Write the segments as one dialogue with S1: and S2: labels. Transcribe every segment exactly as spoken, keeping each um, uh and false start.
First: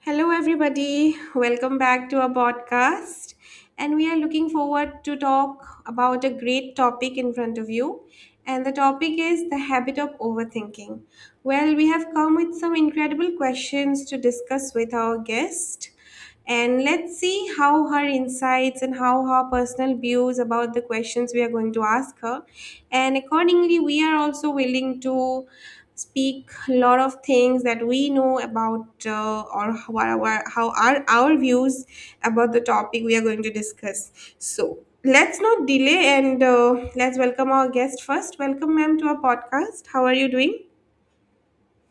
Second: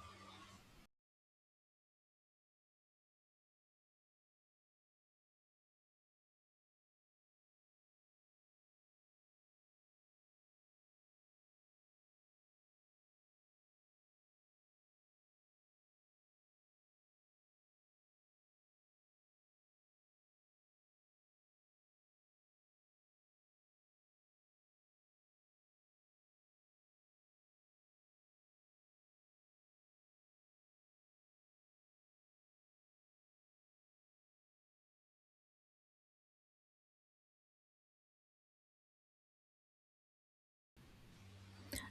S1: Hello, everybody. Welcome back to our podcast. And we are looking forward to talk about a great topic in front of you. And the topic is the habit of overthinking. Well, we have come with some incredible questions to discuss with our guest. And let's see how her insights and how her personal views about the questions we are going to ask her. And accordingly, we are also willing to speak a lot of things that we know about, uh, or how our, how are our views about the topic we are going to discuss. So let's not delay and uh, let's welcome our guest first. Welcome, ma'am, to our podcast. How are you doing?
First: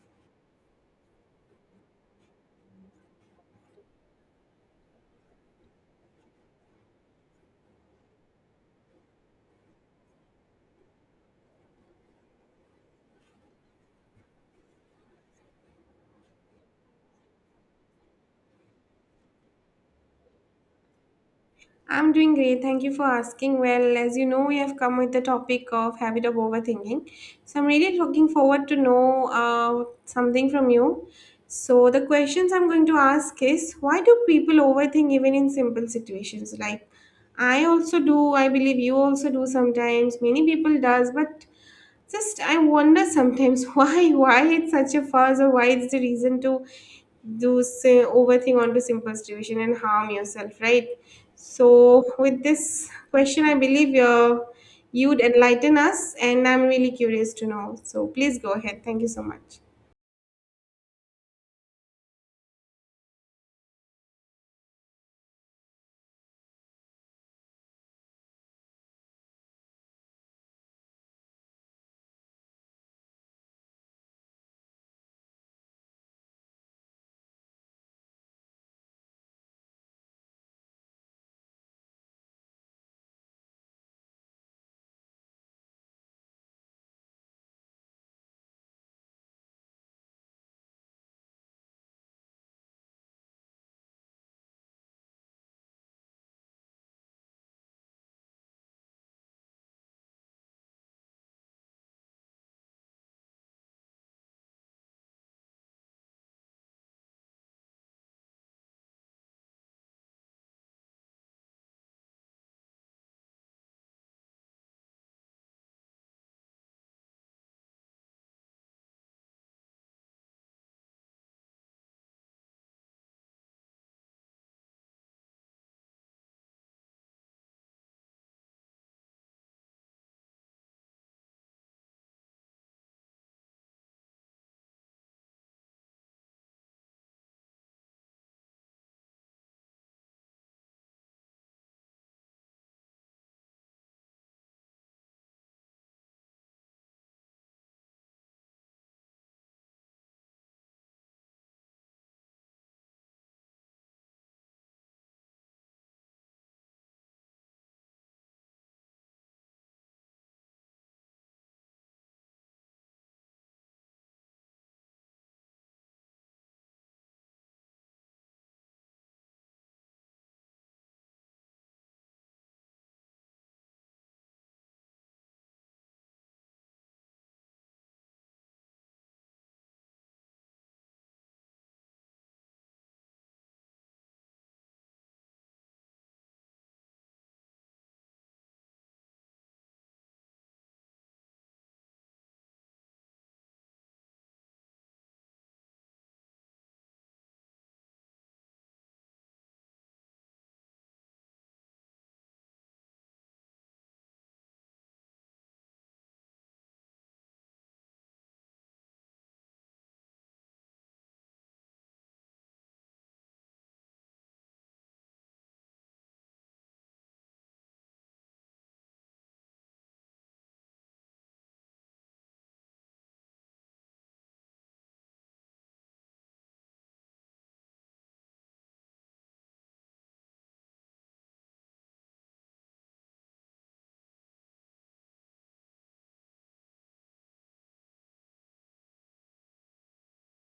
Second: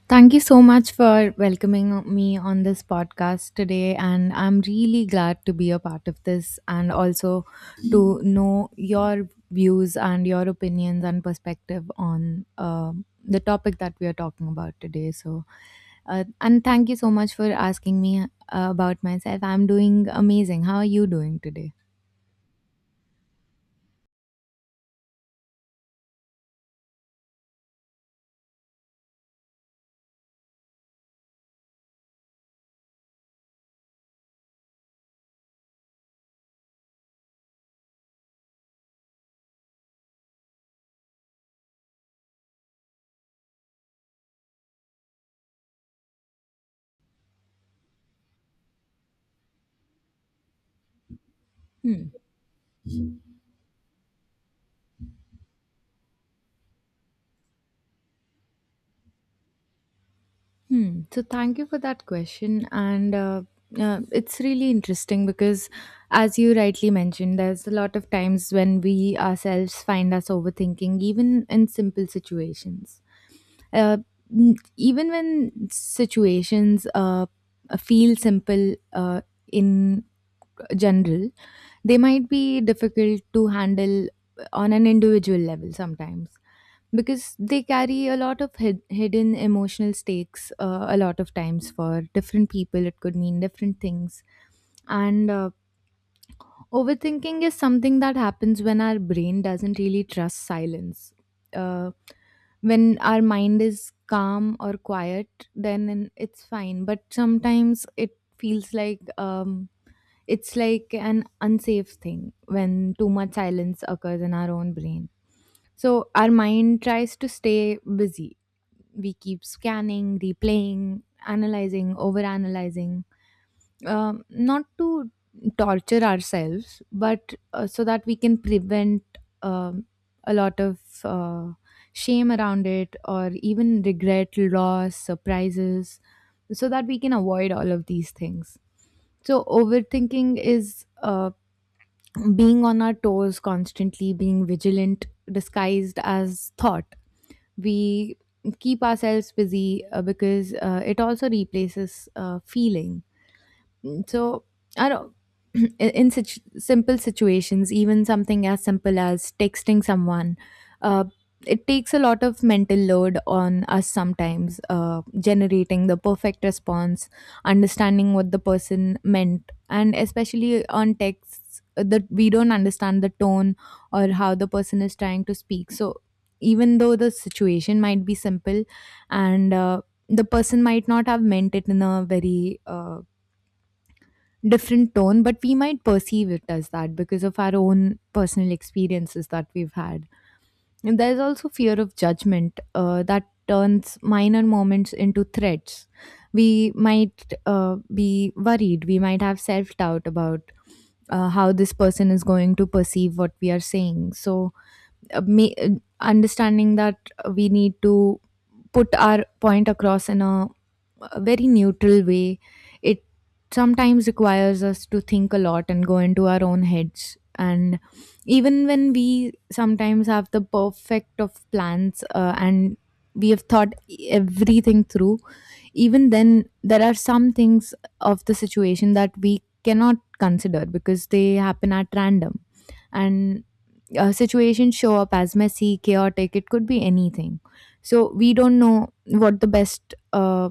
S2: Thank you so much for welcoming me on this podcast today. And I'm really glad to be a part of this and also to know your views and your opinions and perspective on um the topic that we are talking about today. So, uh, and thank you so much for asking me uh, about myself. I'm doing amazing. How are you doing today?
S1: I'm doing great. Thank you for asking. Well, as you know, we have come with the topic of habit of overthinking. So I'm really looking forward to know uh, something from you. So the questions I'm going to ask is, why do people overthink even in simple situations? Like I also do, I believe you also do sometimes. Many people does, but just I wonder sometimes why why it's such a fuss or why it's the reason to do say overthink onto simple situation and harm yourself, right? So
S2: Hmm.
S1: with this question, I believe you're, you'd enlighten us, and I'm really curious to know. So please go ahead. Thank you so much.
S2: Hmm. So thank you for that question, and uh, uh, it's really interesting because, as you rightly mentioned, there's a lot of times when we ourselves find us overthinking, even in simple situations. Uh, n- Even when situations uh, feel simple uh, in general, they might be difficult to handle on an individual level sometimes because they carry a lot of hid- hidden emotional stakes uh, a lot of times for different people it could mean different things, and uh, overthinking is something that happens when our brain doesn't really trust silence. Uh, when our mind is calm or quiet, then it's fine, but sometimes it feels like, um, it's like an unsafe thing when too much silence occurs in our own brain. So our mind tries to stay busy. We keep scanning, replaying, analyzing, overanalyzing, um, not to torture ourselves, but uh, so that we can prevent um a lot of uh, shame around it, or even regret, loss, surprises, so that we can avoid all of these things. So, overthinking is uh, being on our toes constantly, being vigilant, disguised as thought. We keep ourselves busy uh, because uh, it also replaces uh, feeling. So I don't. In in such simple situations, even something as simple as texting someone, uh, it takes a lot of mental load on us sometimes. Uh, generating the perfect response, understanding what the person meant, and especially on texts uh, that we don't understand the tone or how the person is trying to speak. So even though the situation might be simple, and uh, the person might not have meant it in a very uh, different tone, but we might perceive it as that because of our own personal experiences that we've had. And there's also fear of judgment uh, that turns minor moments into threats. We might uh, be worried, we might have self doubt about uh, how this person is going to perceive what we are saying. So, uh, ma- uh, understanding that we need to put our point across in a a very neutral way. It sometimes requires us to think a lot and go into our own heads. And even when we sometimes have the perfect of plans uh, and we have thought everything through, even then, there are some things of the situation that we cannot consider because they happen at random. And uh, situations show up as messy, chaotic, it could be anything. So we don't know what the best uh,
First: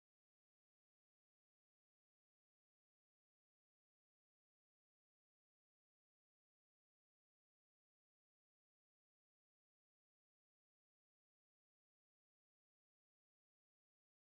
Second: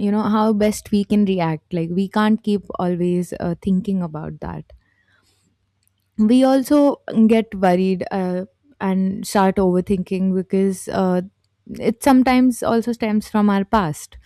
S2: you know how best we can react, like we can't keep always uh, thinking about that. We also get worried uh, and start overthinking because uh, it sometimes also stems from our past.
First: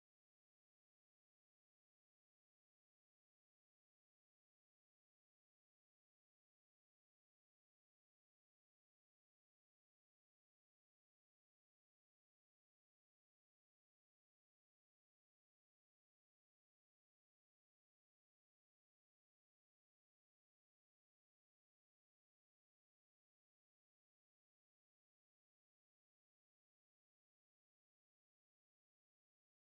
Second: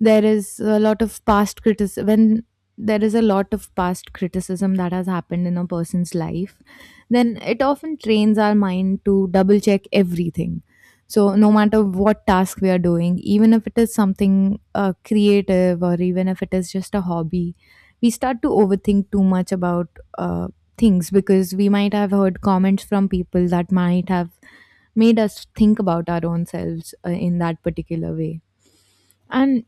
S2: there is a lot of past criticism when there is a lot of past criticism that has happened in a person's life, then it often trains our mind to double check everything. So no matter what task we are doing, even if it is something uh, creative, or even if it is just a hobby, we start to overthink too much about uh, things, because we might have heard comments from people that might have made us think about our own selves uh, in that particular way. And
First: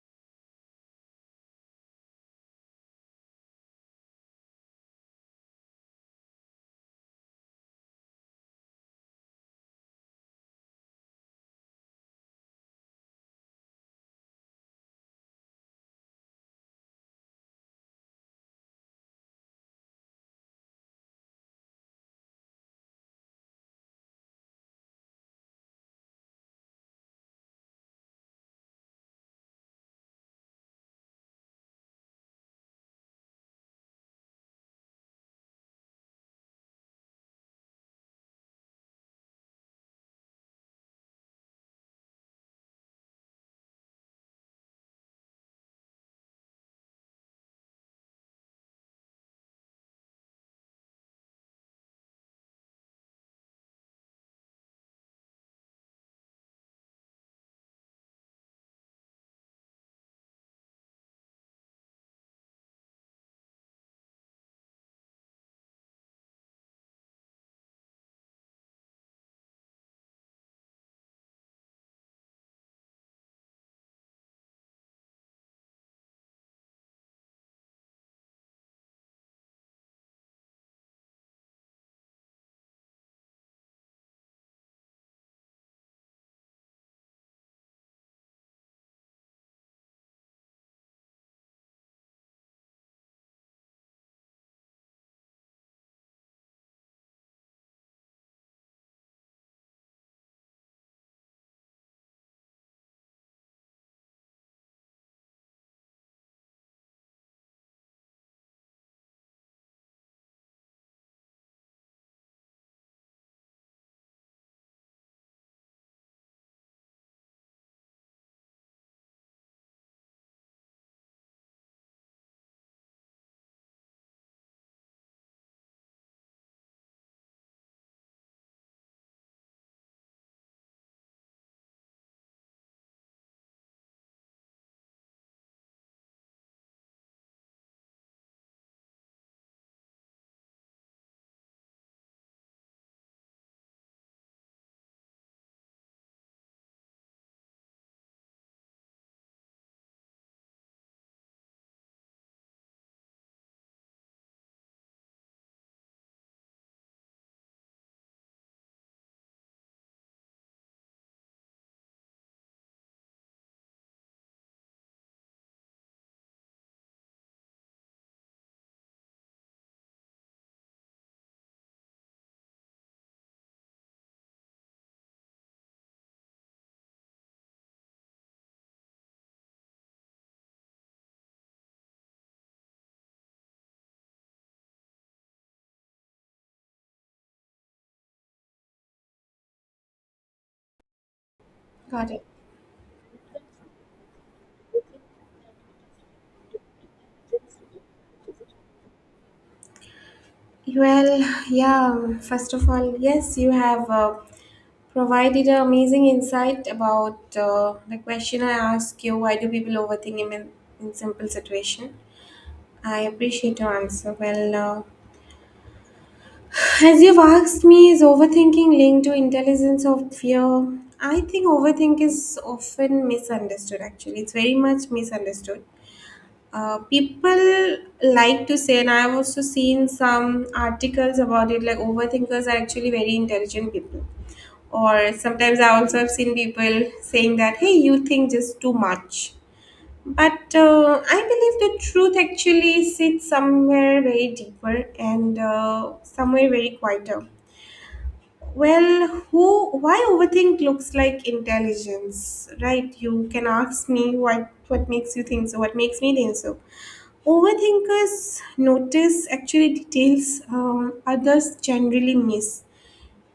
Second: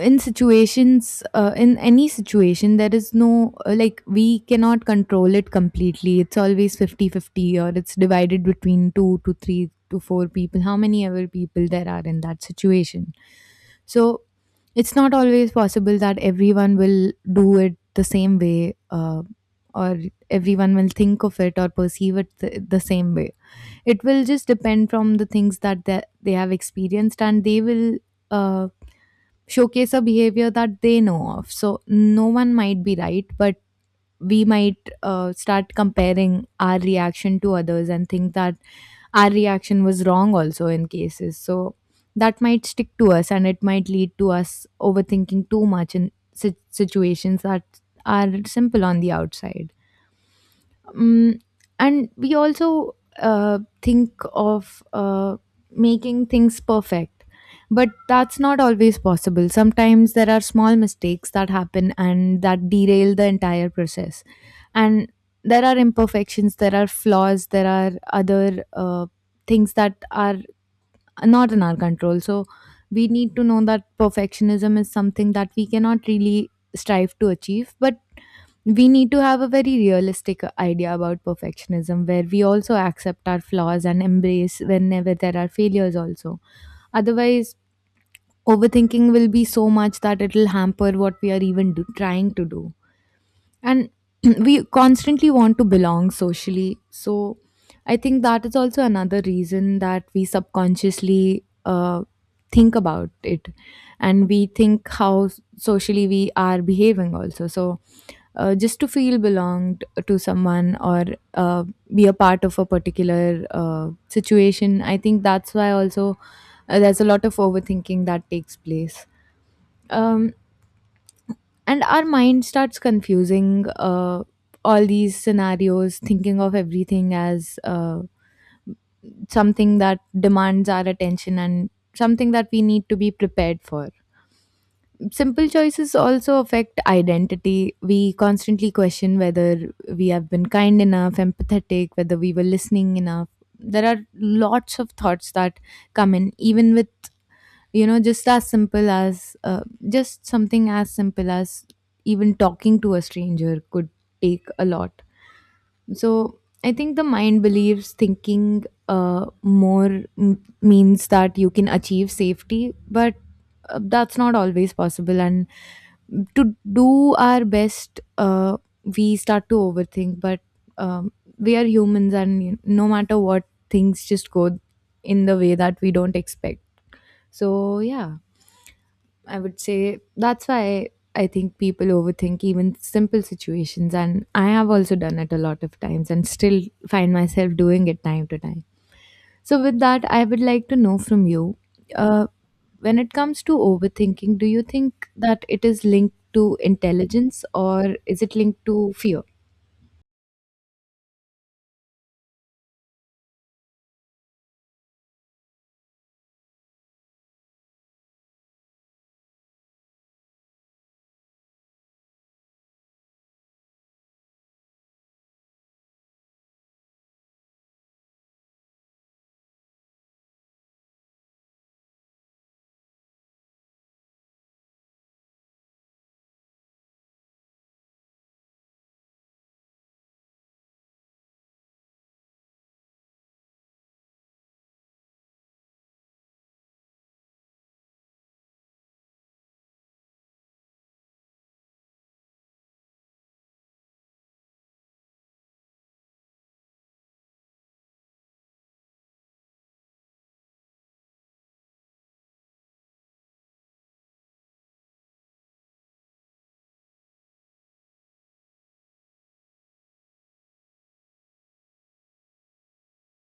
S2: in situations uh, in any situation, there is no, uh, like, we cannot control it completely, it's always fifty fifty, or it's divided between two to three to four people, how many ever people there are in that situation. So it's not always possible that everyone will do it the same way uh, or everyone will think of it or perceive it th- the same way. It will just depend from the things that they, they have experienced, and they will uh, showcase a behavior that they know of. So no one might be right, but we might uh, start comparing our reaction to others and think that our reaction was wrong also in cases. So that might stick to us and it might lead to us overthinking too much in si- situations that are simple on the outside. Mm, and we also uh, think of uh, making things perfect, but that's not always possible. Sometimes there are small mistakes that happen and that derail the entire process, and there are imperfections, there are flaws, there are other uh, things that are not in our control. So we need to know that perfectionism is something that we cannot really strive to achieve, but we need to have a very realistic idea about perfectionism, where we also accept our flaws and embrace whenever there are failures also. Otherwise, overthinking will be so much that it will hamper what we are even do- trying to do. And we constantly want to belong socially, so I think that is also another reason that we subconsciously uh, think about it, and we think how s- socially we are behaving also. So uh, just to feel belonged to someone, or uh, be a part of a particular uh, situation, I think that's why also uh, there's a lot of overthinking that takes place. Um, and our mind starts confusing uh, all these scenarios, thinking of everything as uh, something that demands our attention and something that we need to be prepared for. Simple choices also affect identity. We constantly question whether we have been kind enough, empathetic, whether we were listening enough. There are lots of thoughts that come in, even with you know just as simple as uh, just something as simple as even talking to a stranger could take a lot. So I think the mind believes thinking uh, more m- means that you can achieve safety, but uh, that's not always possible. And to do our best uh, we start to overthink, but um, we are humans, and you, no matter what, things just go in the way that we don't expect. So, yeah, I would say that's why I think people overthink even simple situations. And I have also done it a lot of times and still find myself doing it time to time. So, with that, I would like to know from you
S1: Got it.
S2: uh, when it comes to overthinking, do you think that it is linked to intelligence, or is it linked to fear?
S1: Well, yeah, first of all, yes, you have uh, provided an amazing insight about uh, the question I asked you, why do people overthink in, in simple situation? I appreciate your answer. Well, uh, as you've asked me, is overthinking linked to intelligence or fear? I think overthink is often misunderstood, actually. It's very much misunderstood. Uh, people like to say, and I've also seen some articles about it, like overthinkers are actually very intelligent people. Or sometimes I also have seen people saying that, hey, you think just too much. But uh, I believe the truth actually sits somewhere very deeper and uh, somewhere very quieter. Well, who, why overthink looks like intelligence, right? You can ask me, what, what makes you think so, what makes me think so? Overthinkers notice actually details um, others generally miss.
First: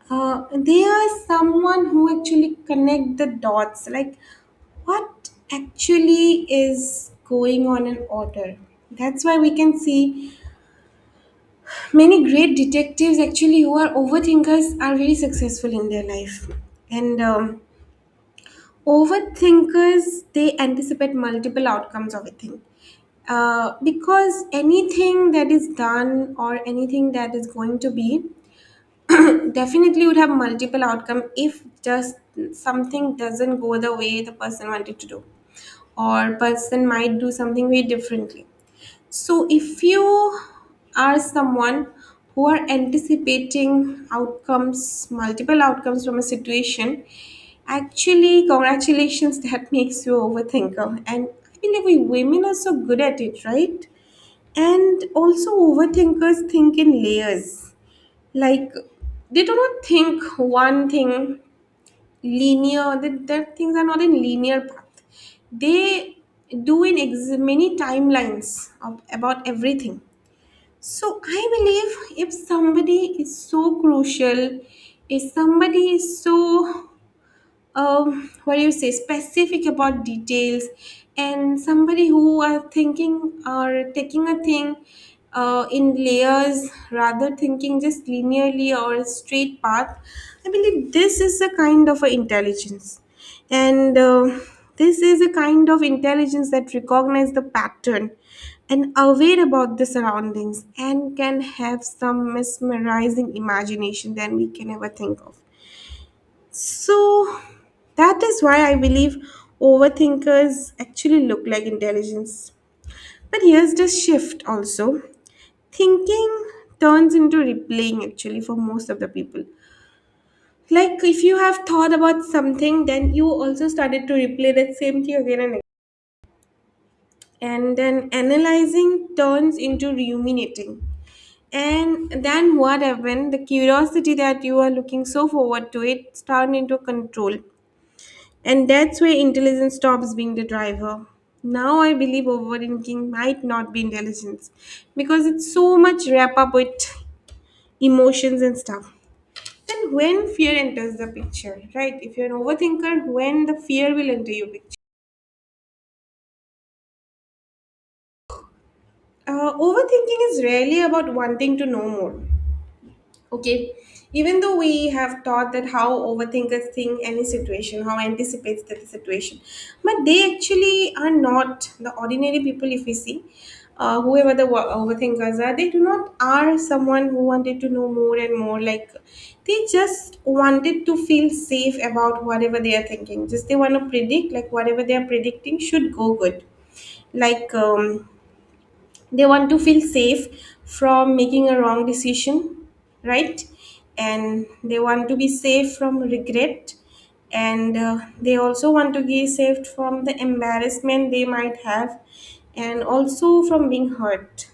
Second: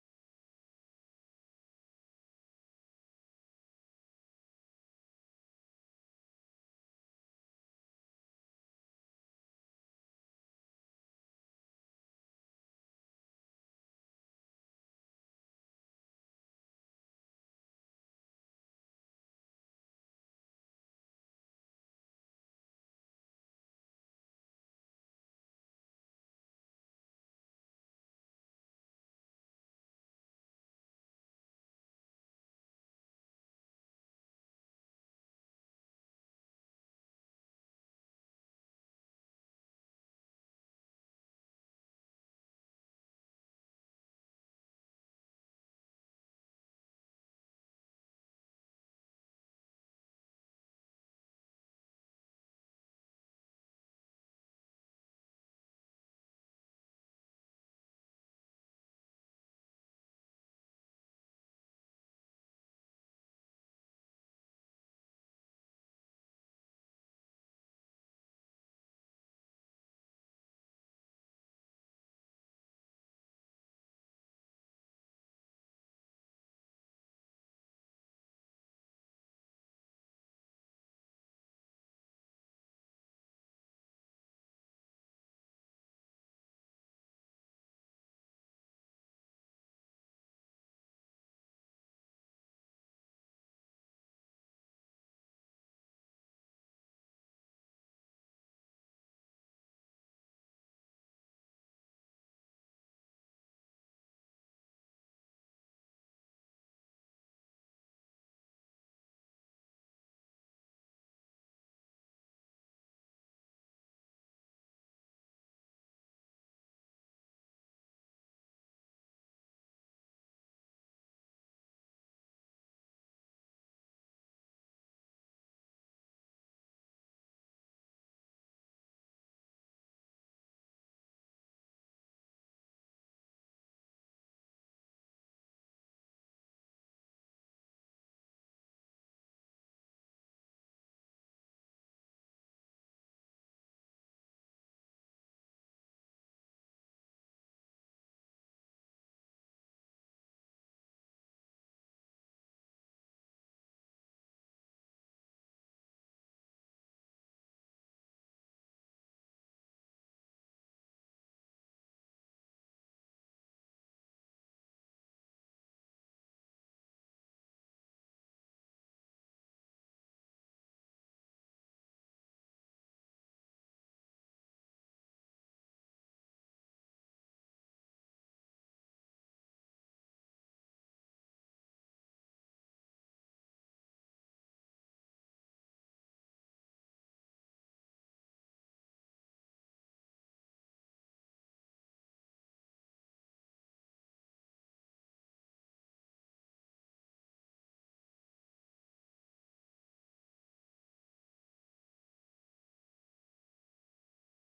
S1: Uh, they are someone who actually connect the dots, like what actually is going on in order. That's why we can see many great detectives actually who are overthinkers are really successful in their life. And um, overthinkers, they anticipate multiple outcomes of a thing. Uh, because anything that is done or anything that is going to be definitely would have multiple outcome, if just something doesn't go the way the person wanted to do, or person might do something way differently. So if you are someone who are anticipating outcomes, multiple outcomes from a situation, actually congratulations, that makes you overthinker, and I believe we women are so good at it, right? And also, overthinkers think in layers. Like, they do not think one thing linear, that, that things are not in linear path. They do in ex- many timelines of, about everything. So, I believe if somebody is so crucial, if somebody is so um, what do you say, specific about details, and somebody who are thinking or taking a thing uh, in layers rather thinking just linearly or a straight path. I believe this is a kind of a intelligence, and uh, this is a kind of intelligence that recognize the pattern and aware about the surroundings and can have some mesmerizing imagination than we can ever think of. So that is why I believe overthinkers actually look like intelligence. But here's the shift also. Thinking turns into replaying actually for most of the people. Like if you have thought about something, then you also started to replay that same thing again and again. And then analyzing turns into ruminating. And then what happened? The curiosity that you are looking so forward to it turned into control. And that's where intelligence stops being the driver. Now I believe overthinking might not be intelligence because it's so much wrap up with emotions and stuff. And when fear enters the picture, right? If you're an overthinker, when the fear will enter your picture. Uh, overthinking is rarely about wanting to know more. Okay. Even though we have taught that how overthinkers think any situation, how anticipates that the situation, but they actually are not the ordinary people. If we see, uh, whoever the wo- overthinkers are, they do not are someone who wanted to know more and more. Like they just wanted to feel safe about whatever they are thinking. Just they want to predict like whatever they are predicting should go good. Like um, they want to feel safe from making a wrong decision, right? And they want to be safe from regret, and uh, they also want to be safe from the embarrassment they might have, and also from being hurt.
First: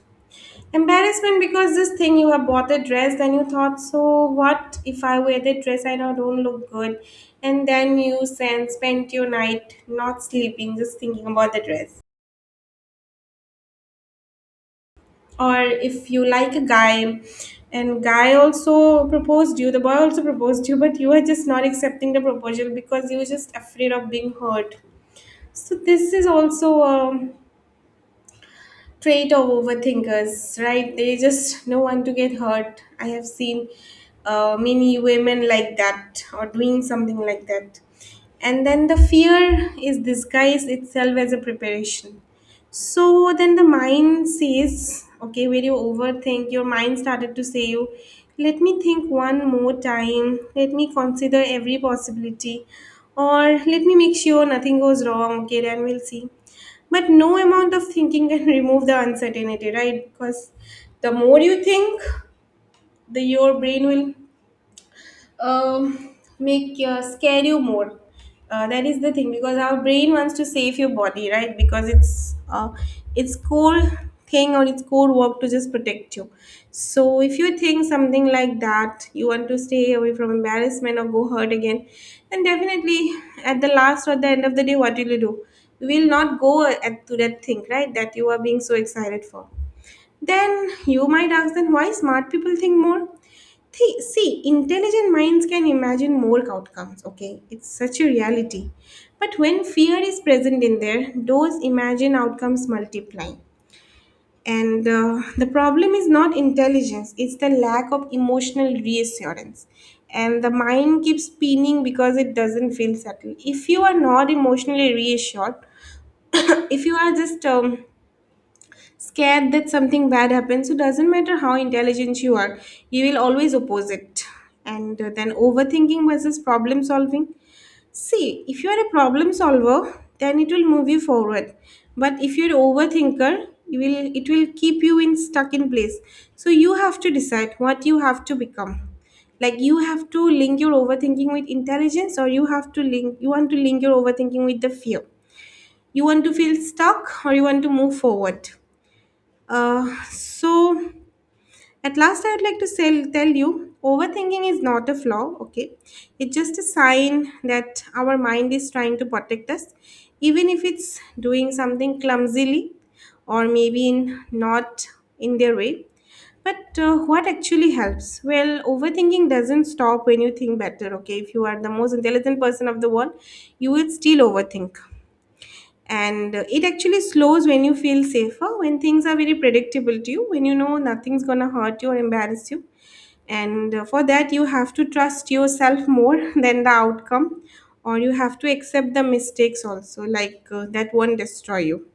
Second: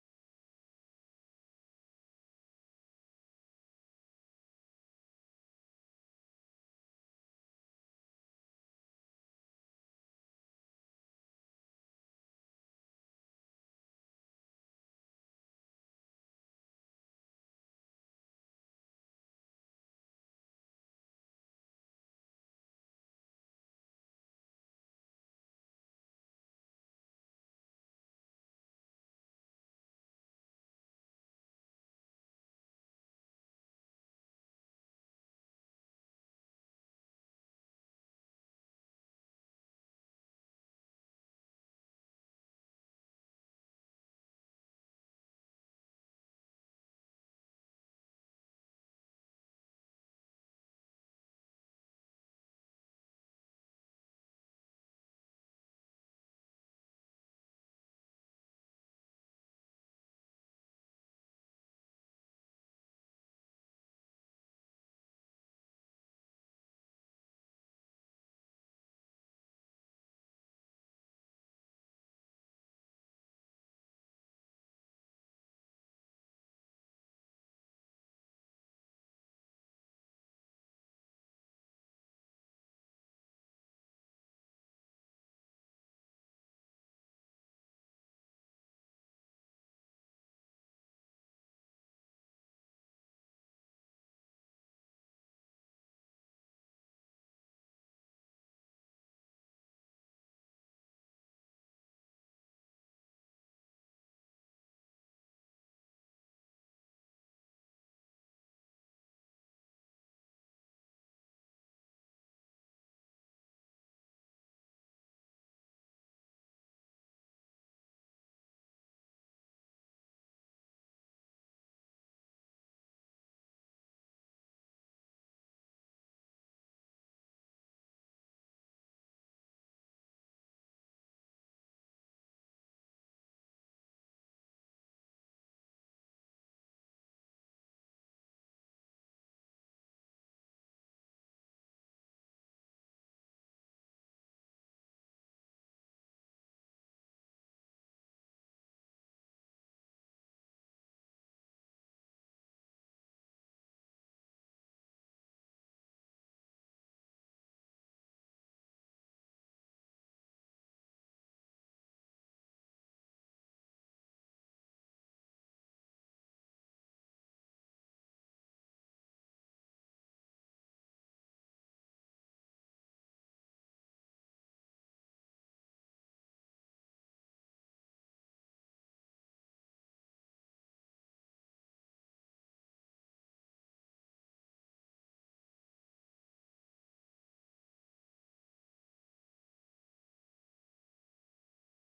S1: Embarrassment, because this thing, you have bought the dress, then you thought, so what if I wear the dress, I know don't look good, and then you sen- spent your night not sleeping, just thinking about the dress. Or if you like a guy, and guy also proposed you, the boy also proposed you, but you are just not accepting the proposal because you were just afraid of being hurt. So this is also um, trait of overthinkers, right? They just don't want to get hurt. I have seen uh, many women like that, or doing something like that. And then the fear is disguised itself as a preparation. So then the mind says, okay, when you overthink, your mind started to say you, let me think one more time, let me consider every possibility, or let me make sure nothing goes wrong, okay, then we'll see. But no amount of thinking can remove the uncertainty, right? Because the more you think, the your brain will um, make your scare you more. Uh, that is the thing, because our brain wants to save your body, right? Because it's uh, it's core thing or it's core work to just protect you. So if you think something like that, you want to stay away from embarrassment or go hurt again, then definitely at the last or the end of the day, what will you do? You will not go at, to that thing, right? That you are being so excited for. Then you might ask, then why smart people think more? Thi- See, intelligent minds can imagine more outcomes, okay? It's such a reality. But when fear is present in there, those imagined outcomes multiply. And uh, the problem is not intelligence, it's the lack of emotional reassurance. And the mind keeps spinning because it doesn't feel settled. If you are not emotionally reassured, if you are just um, scared that something bad happens. So doesn't matter how intelligent you are, you will always oppose it. And uh, then overthinking versus problem solving. See, if you are a problem solver, then it will move you forward. But if you're overthinker, you will it will keep you in stuck in place. So you have to decide what you have to become. Like you have to link your overthinking with intelligence, or you have to link you want to link your overthinking with the fear. You want to feel stuck, or you want to move forward. Uh, so at last, I'd like to sell, tell you, overthinking is not a flaw, okay. It's just a sign that our mind is trying to protect us, even if it's doing something clumsily, or maybe in not in their way. But uh, what actually helps? Well, overthinking doesn't stop when you think better, okay? If you are the most intelligent person of the world, you will still overthink, and uh, it actually slows when you feel safer, when things are very predictable to you, when you know nothing's going to hurt you or embarrass you. And uh, for that you have to trust yourself more than the outcome, or you have to accept the mistakes also, like uh, that won't destroy you.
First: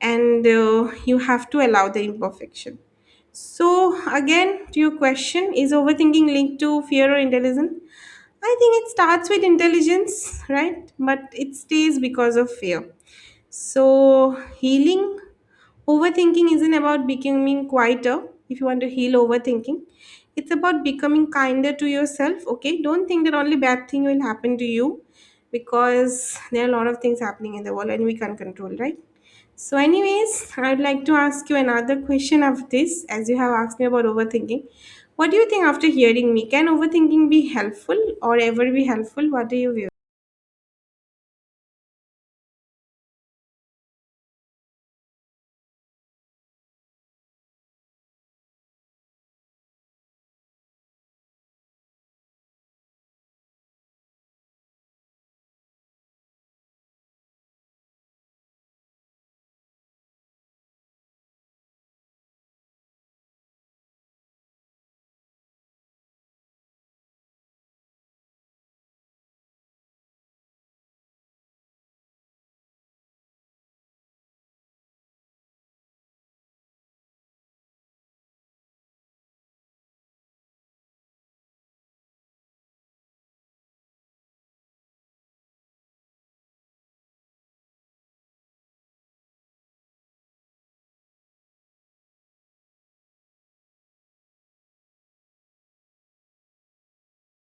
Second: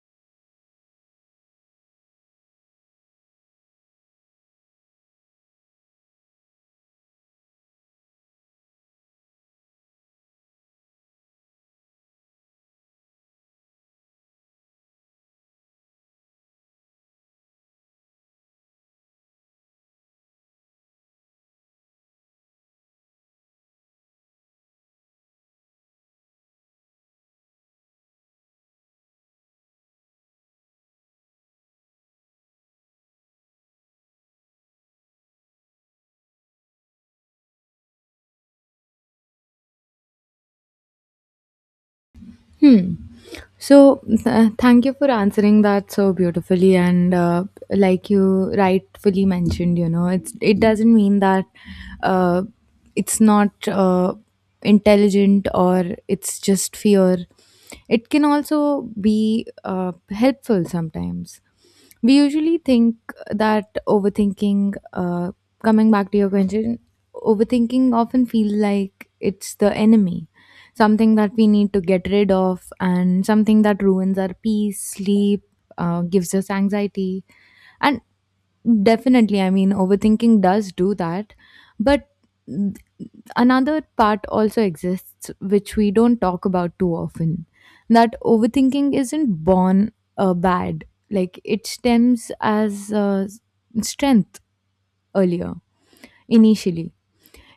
S1: And uh, you have to allow the imperfection. So again, to your question, is overthinking linked to fear or intelligence? I think it starts with intelligence, right? But it stays because of fear. So, healing overthinking isn't about becoming quieter. If you want to heal overthinking, it's about becoming kinder to yourself. Okay, don't think that only bad thing will happen to you, because there are a lot of things happening in the world and we can't control, right? So, anyways, I would like to ask you another question of this, as you have asked me about overthinking. What do you think after hearing me? Can overthinking be helpful or ever be helpful? What do you view?
S2: Hmm. So, th- uh, thank you for answering that so beautifully. And uh, like you rightfully mentioned, you know, it's it doesn't mean that uh, it's not uh, intelligent, or it's just fear. It can also be uh, helpful sometimes. We usually think that overthinking uh, coming back to your question, overthinking often feels like it's the enemy, something that we need to get rid of, and something that ruins our peace, sleep uh, gives us anxiety. And definitely, I mean, overthinking does do that. But another part also exists which we don't talk about too often, that overthinking isn't born uh, bad. Like, it stems as uh, s- strength earlier, initially.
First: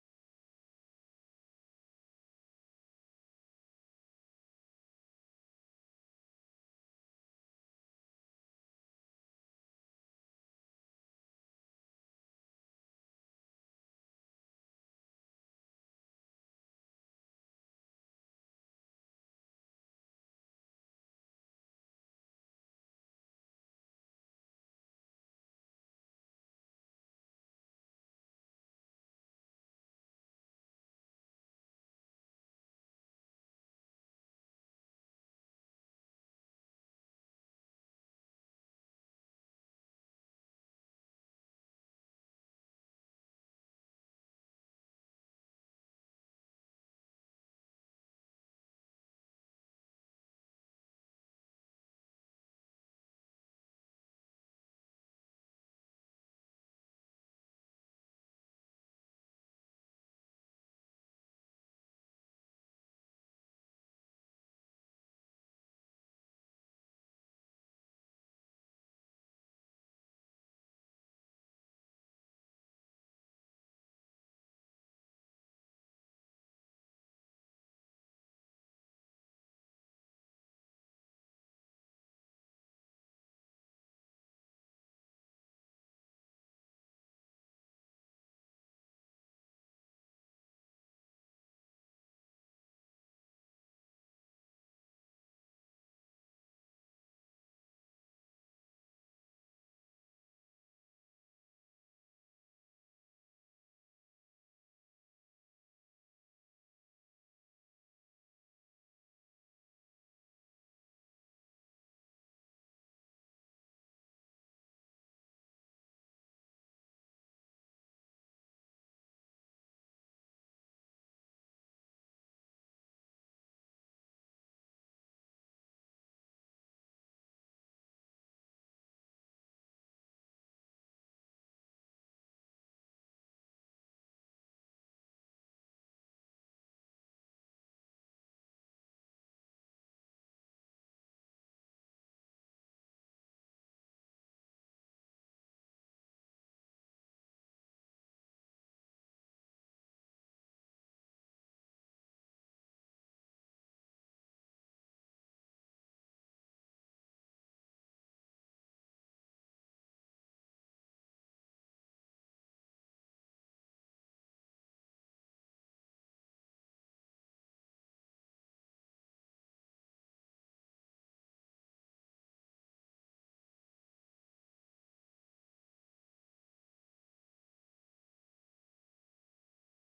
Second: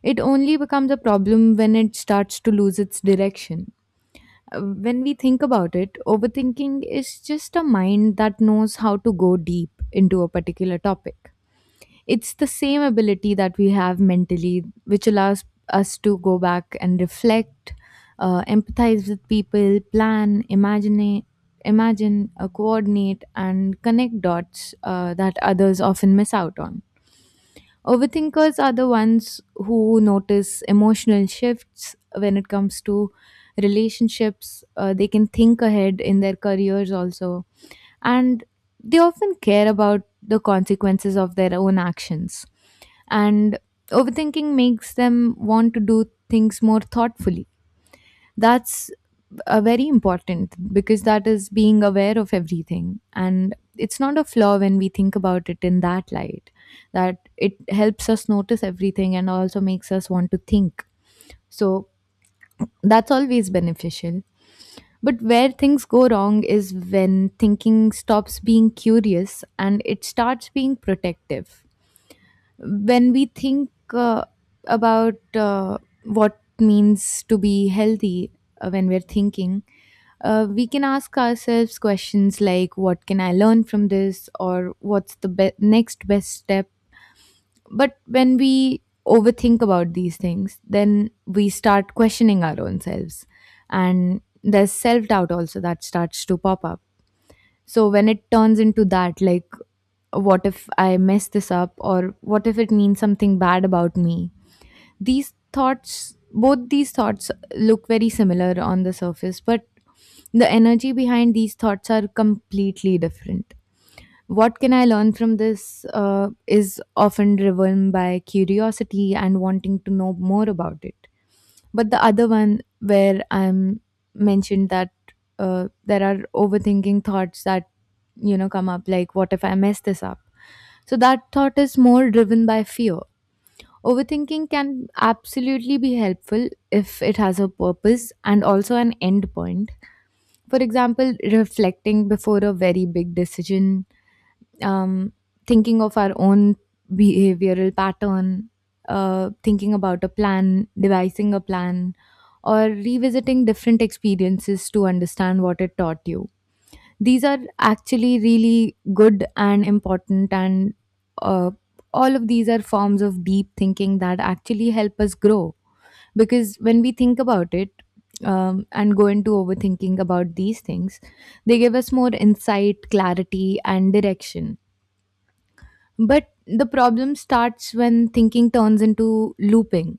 S2: It only becomes a problem when it starts to lose its direction. Uh, when we think about it, overthinking is just a mind that knows how to go deep into a particular topic. It's the same ability that we have mentally, which allows us to go back and reflect, uh, empathize with people, plan, imagine, imagine, uh, coordinate, and connect dots uh, that others often miss out on. Overthinkers are the ones who notice emotional shifts when it comes to relationships. Uh, they can think ahead in their careers also, and they often care about the consequences of their own actions. And overthinking makes them want to do things more thoughtfully. That's uh, very important, because that is being aware of everything. And it's not a flaw when we think about it in that light, that it helps us notice everything and also makes us want to think. So that's always beneficial. But where things go wrong is when thinking stops being curious and it starts being protective. When we think uh, about uh, what means to be healthy uh, when we're thinking, uh, we can ask ourselves questions like, what can I learn from this, or what's the be- next best step? But when we overthink about these things, then we start questioning our own selves. And there's self doubt also that starts to pop up. So when it turns into that, like, what if I mess this up? Or what if it means something bad about me? These thoughts, both these thoughts look very similar on the surface, but the energy behind these thoughts are completely different. What can I learn from this uh, is often driven by curiosity and wanting to know more about it. But the other one, where I'm mentioned that uh, there are overthinking thoughts that you know come up, like what if I mess this up? So that thought is more driven by fear. Overthinking can absolutely be helpful if it has a purpose and also an end point. For example, reflecting before a very big decision, um, thinking of our own behavioral pattern, uh, thinking about a plan, devising a plan, or revisiting different experiences to understand what it taught you. These are actually really good and important, and uh, all of these are forms of deep thinking that actually help us grow. Because when we think about it um, and go into overthinking about these things, they give us more insight, clarity, and direction, but the problem starts when thinking turns into looping.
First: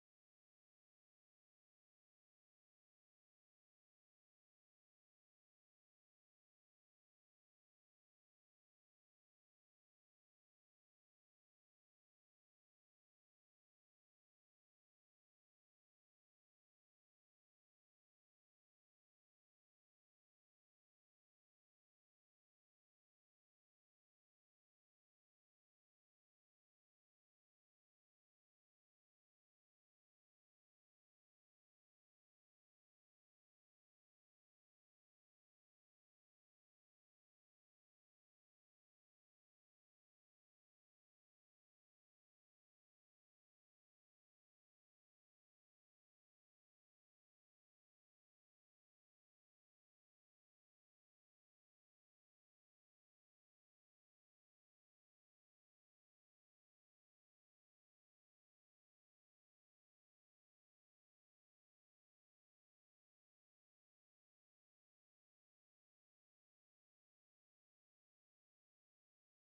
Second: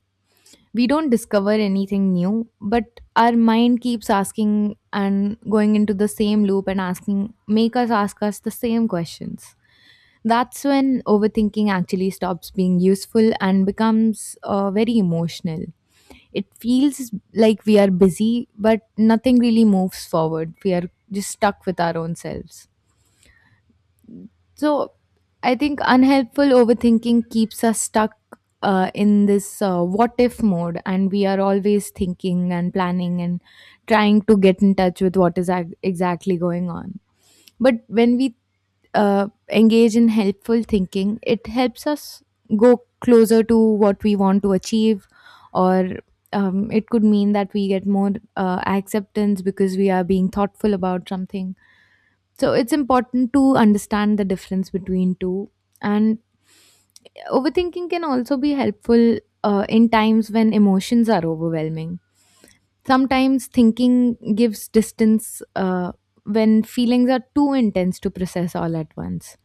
S2: We don't discover anything new, but our mind keeps asking and going into the same loop and asking, make us ask us the same questions. That's when overthinking actually stops being useful and becomes uh, very emotional. It feels like we are busy, but nothing really moves forward. We are just stuck with our own selves. So I think unhelpful overthinking keeps us stuck uh, in this uh, what if mode, and we are always thinking and planning and trying to get in touch with what is ac- exactly going on. But when we uh, engage in helpful thinking, it helps us go closer to what we want to achieve, or um, it could mean that we get more uh, acceptance because we are being thoughtful about something, so it's important to understand the difference between two. And overthinking can also be helpful uh, in times when emotions are overwhelming. Sometimes thinking gives distance uh, when feelings are too intense to process all at once.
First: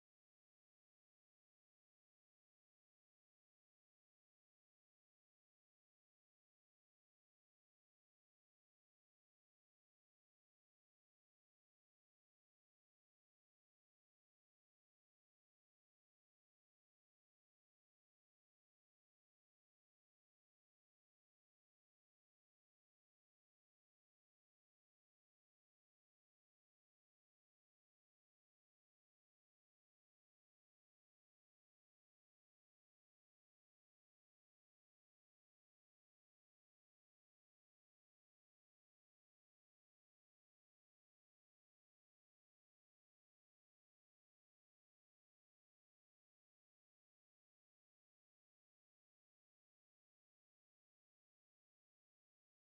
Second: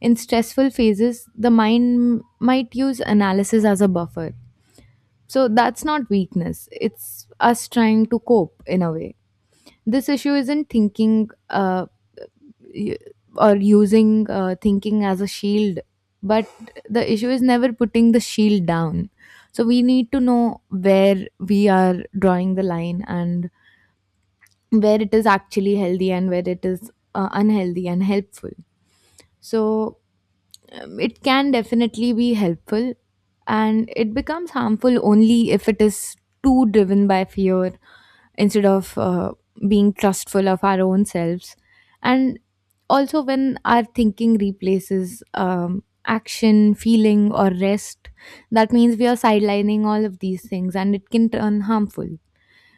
S2: In stressful phases, the mind might use analysis as a buffer. So that's not weakness, it's us trying to cope in a way. This issue isn't thinking. Uh, y- or using uh, thinking as a shield, but the issue is never putting the shield down. So we need to know where we are drawing the line and where it is actually healthy and where it is uh, unhealthy and helpful. So um, it can definitely be helpful, and it becomes harmful only if it is too driven by fear instead of uh, being trustful of our own selves, and also when our thinking replaces um, action, feeling or rest. That means we are sidelining all of these things and it can turn harmful.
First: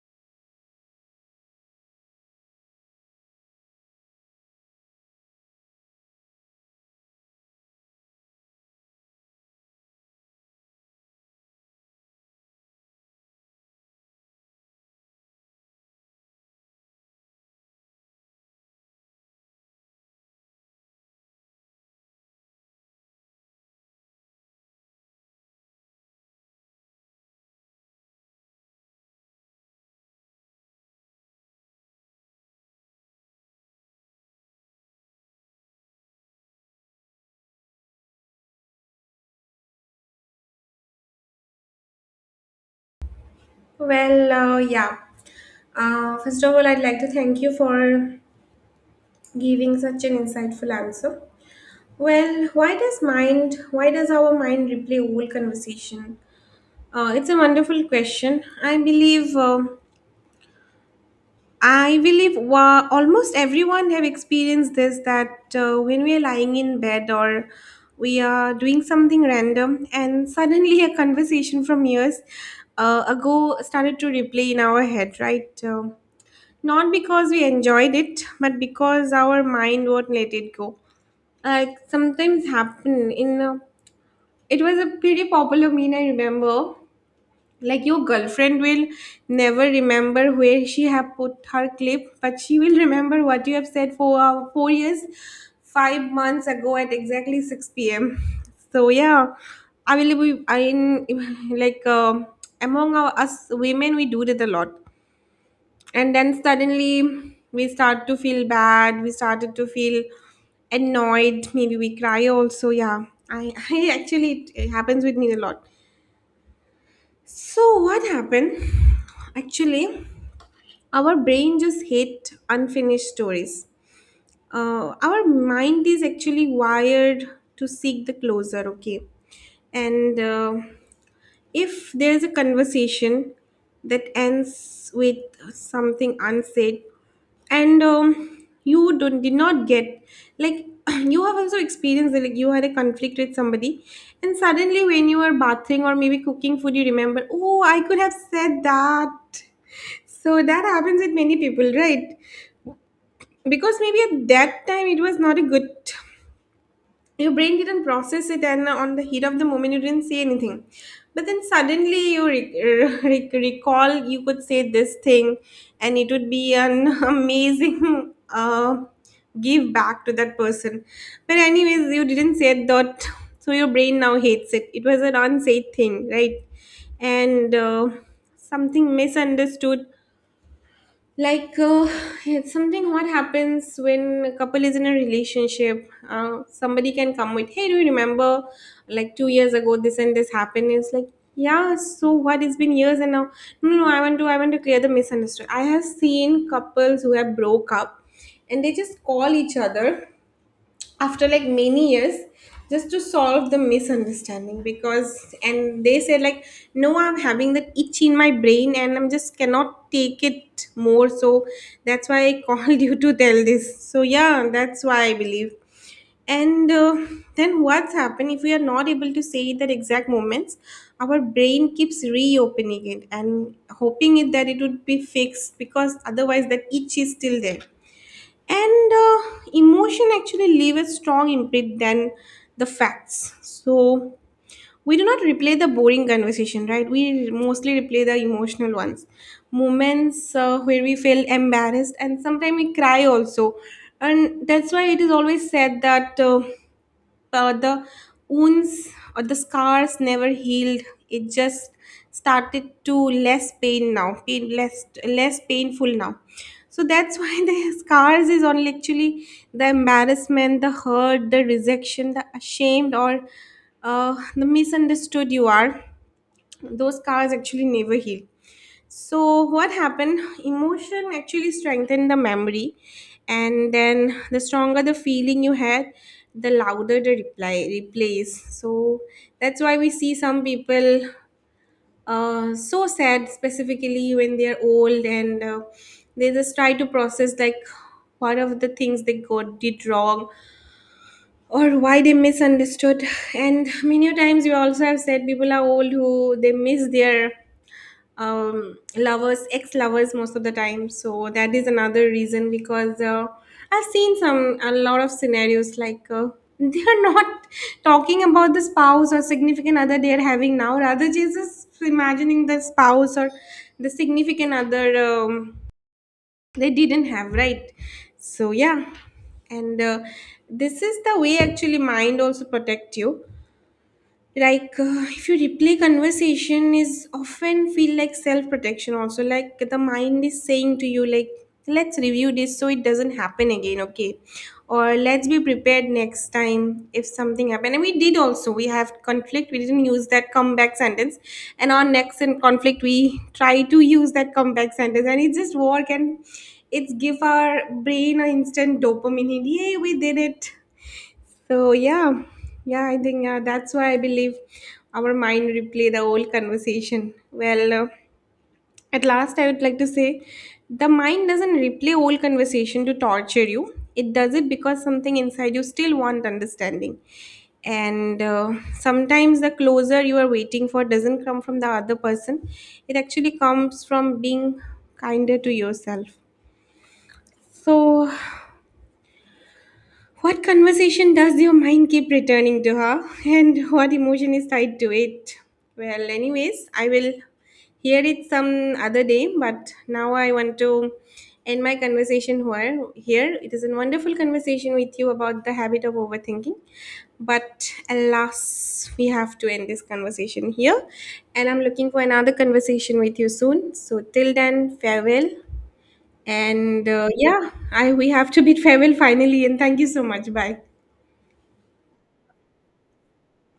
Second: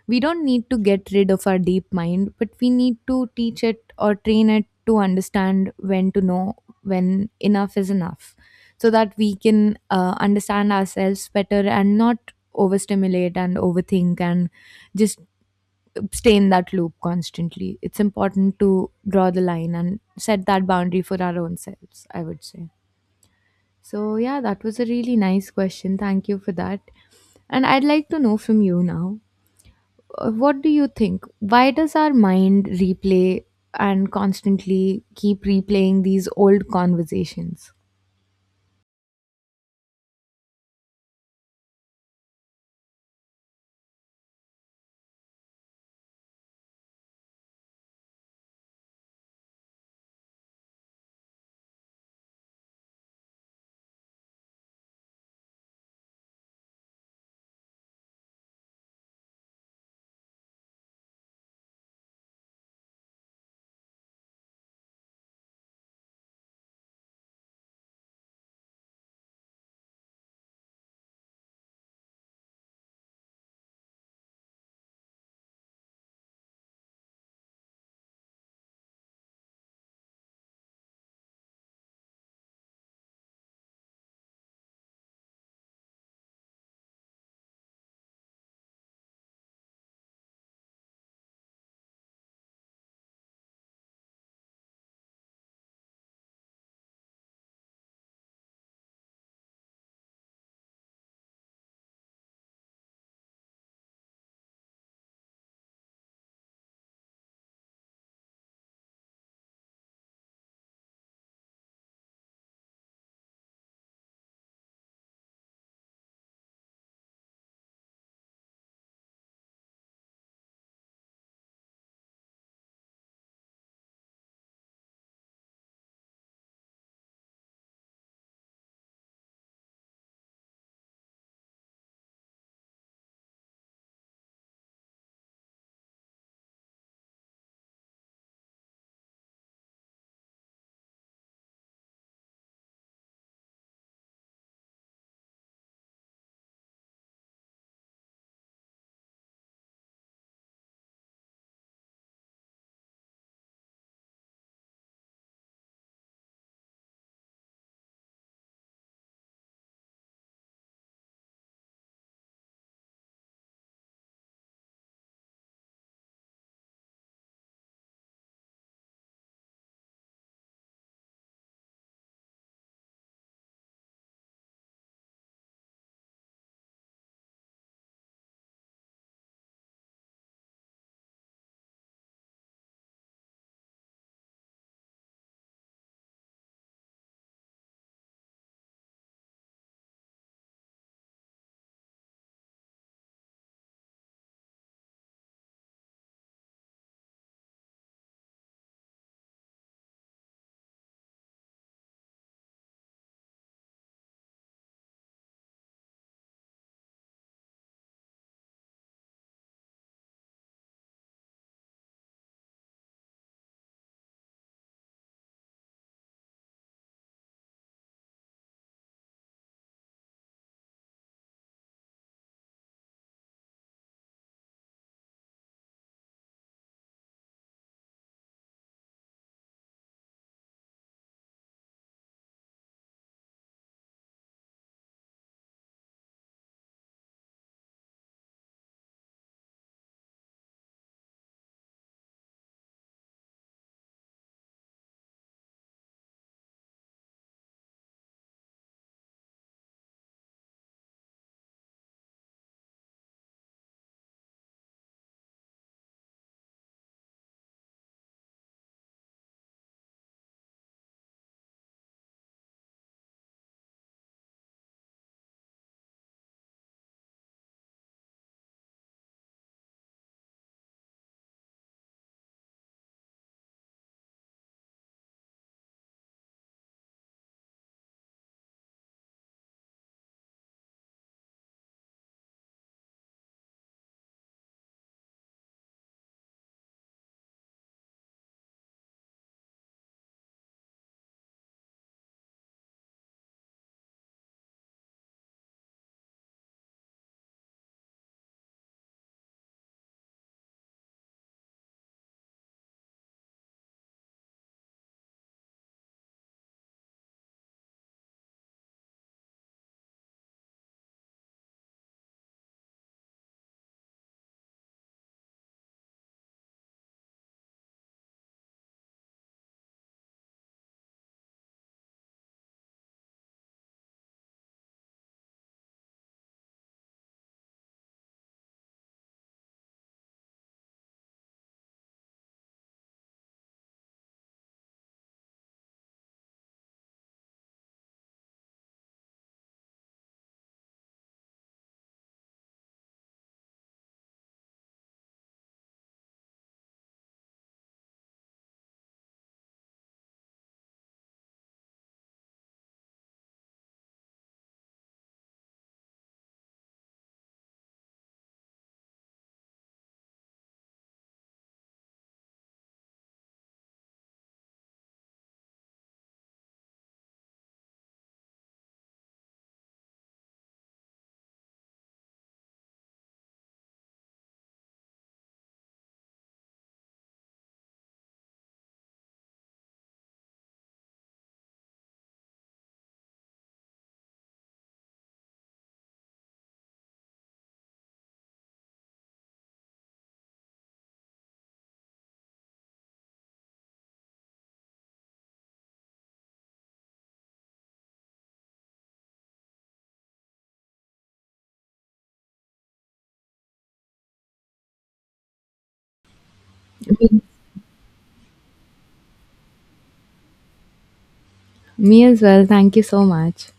S2: We don't need to get rid of our deep mind, but we need to teach it or train it to understand when to know when enough is enough, so that we can uh, understand ourselves better and not overstimulate and overthink and just stay in that loop constantly. It's important to draw the line and set that boundary for our own selves, I would say. So, yeah, that was a really nice question. Thank you for that. And I'd like to know from you now, uh, what do you think? Why does our mind replay and constantly keep replaying these old conversations?
S1: Well, uh, yeah. Uh, first of all, I'd like to thank you for giving such an insightful answer. Well, why does mind, why does our mind replay old conversation? Uh, it's a wonderful question. I believe, uh, I believe wa- almost everyone have experienced this that uh, when we are lying in bed or we are doing something random, and suddenly a conversation from years uh, ago started to replay in our head, right? Um not because we enjoyed it, but because our mind won't let it go, like sometimes happen in a, it was a pretty popular meme, I remember, like your girlfriend will never remember where she have put her clip, but she will remember what you have said for uh, four years five months ago at exactly six p.m. So yeah, I will I in like um among our, us women, we do it a lot. And then suddenly we start to feel bad, we started to feel annoyed, maybe we cry also, yeah. i, I actually it, it happens with me a lot. So what happened actually, our brain just hate unfinished stories. Uh, our mind is actually wired to seek the closer, okay. And uh, if there's a conversation that ends with something unsaid, and um, you don't did not get, like you have also experienced that, like you had a conflict with somebody, and suddenly when you are bathing or maybe cooking food, you remember, oh, I could have said that. So that happens with many people, right? Because maybe at that time it was not a good, your brain didn't process it, and uh, on the heat of the moment you didn't say anything, but then suddenly you re- re- recall you could say this thing, and it would be an amazing uh, give back to that person. But anyways, you didn't say that, so your brain now hates it, it was an unsaid thing, right? and uh, Something misunderstood, like uh, it's something what happens when a couple is in a relationship. Uh, somebody can come with, hey, do you remember like two years ago this and this happened? It's like, yeah, so what? It's been years. And now, no, no, i want to I want to clear the misunderstanding. I have seen couples who have broke up and they just call each other after like many years, just to solve the misunderstanding, because and they said like, no, I'm having that itch in my brain and I'm just cannot take it more. So that's why I called you to tell this. So yeah, that's why I believe. And uh, Then what's happened, if we are not able to say it at exact moments, our brain keeps reopening it and hoping it that it would be fixed, because otherwise that itch is still there. And uh, Emotion actually leave a strong imprint than the facts. So we do not replay the boring conversation, right? We mostly replay the emotional ones, moments uh, where we feel embarrassed, and sometimes we cry also. And that's why it is always said that, uh, uh, the wounds or the scars never healed, it just started to less pain now, pain less, less painful now. So that's why the scars is only actually the embarrassment, the hurt, the rejection, the ashamed, or uh, the misunderstood you are, those scars actually never heal. So, what happened? Emotion actually strengthened the memory, and then the stronger the feeling you had, the louder the reply replays. So that's why we see some people uh, so sad, specifically when they are old, and uh, they just try to process like what of the things they got did wrong, or why they misunderstood. And many a times we also have said people are old who they miss their um lovers, ex lovers most of the time. So that is another reason, because uh, I've seen some a lot of scenarios, like uh, they are not talking about the spouse or significant other they are having now, rather jesus imagining the spouse or the significant other um, they didn't have, right? So yeah. and uh, This is the way actually mind also protect you, like uh, if you replay conversation is often feel like self protection also, like the mind is saying to you like, let's review this so it doesn't happen again, okay? Or let's be prepared next time if something happened. And we did also, we have conflict, we didn't use that comeback sentence, and on next in conflict we try to use that comeback sentence and it just work, and it's give our brain an instant dopamine hit. Yay, we did it. So yeah, yeah, I think uh, that's why I believe our mind replay the whole conversation. Well, uh, at last, I would like to say, the mind doesn't replay whole conversation to torture you. It does it because something inside you still want understanding. And uh, sometimes the closer you are waiting for doesn't come from the other person. It actually comes from being kinder to yourself. So what conversation does your mind keep returning to her, and what emotion is tied to it? Well, anyways, I will hear it some other day, but now I want to end my conversation here. Here, it is a wonderful conversation with you about the habit of overthinking, but alas, we have to end this conversation here, and I'm looking for another conversation with you soon. So, till then, farewell. and uh,
S2: Me
S1: yeah, I we have to bid farewell finally. And thank you so much. Bye.
S2: me as well. Thank you so much.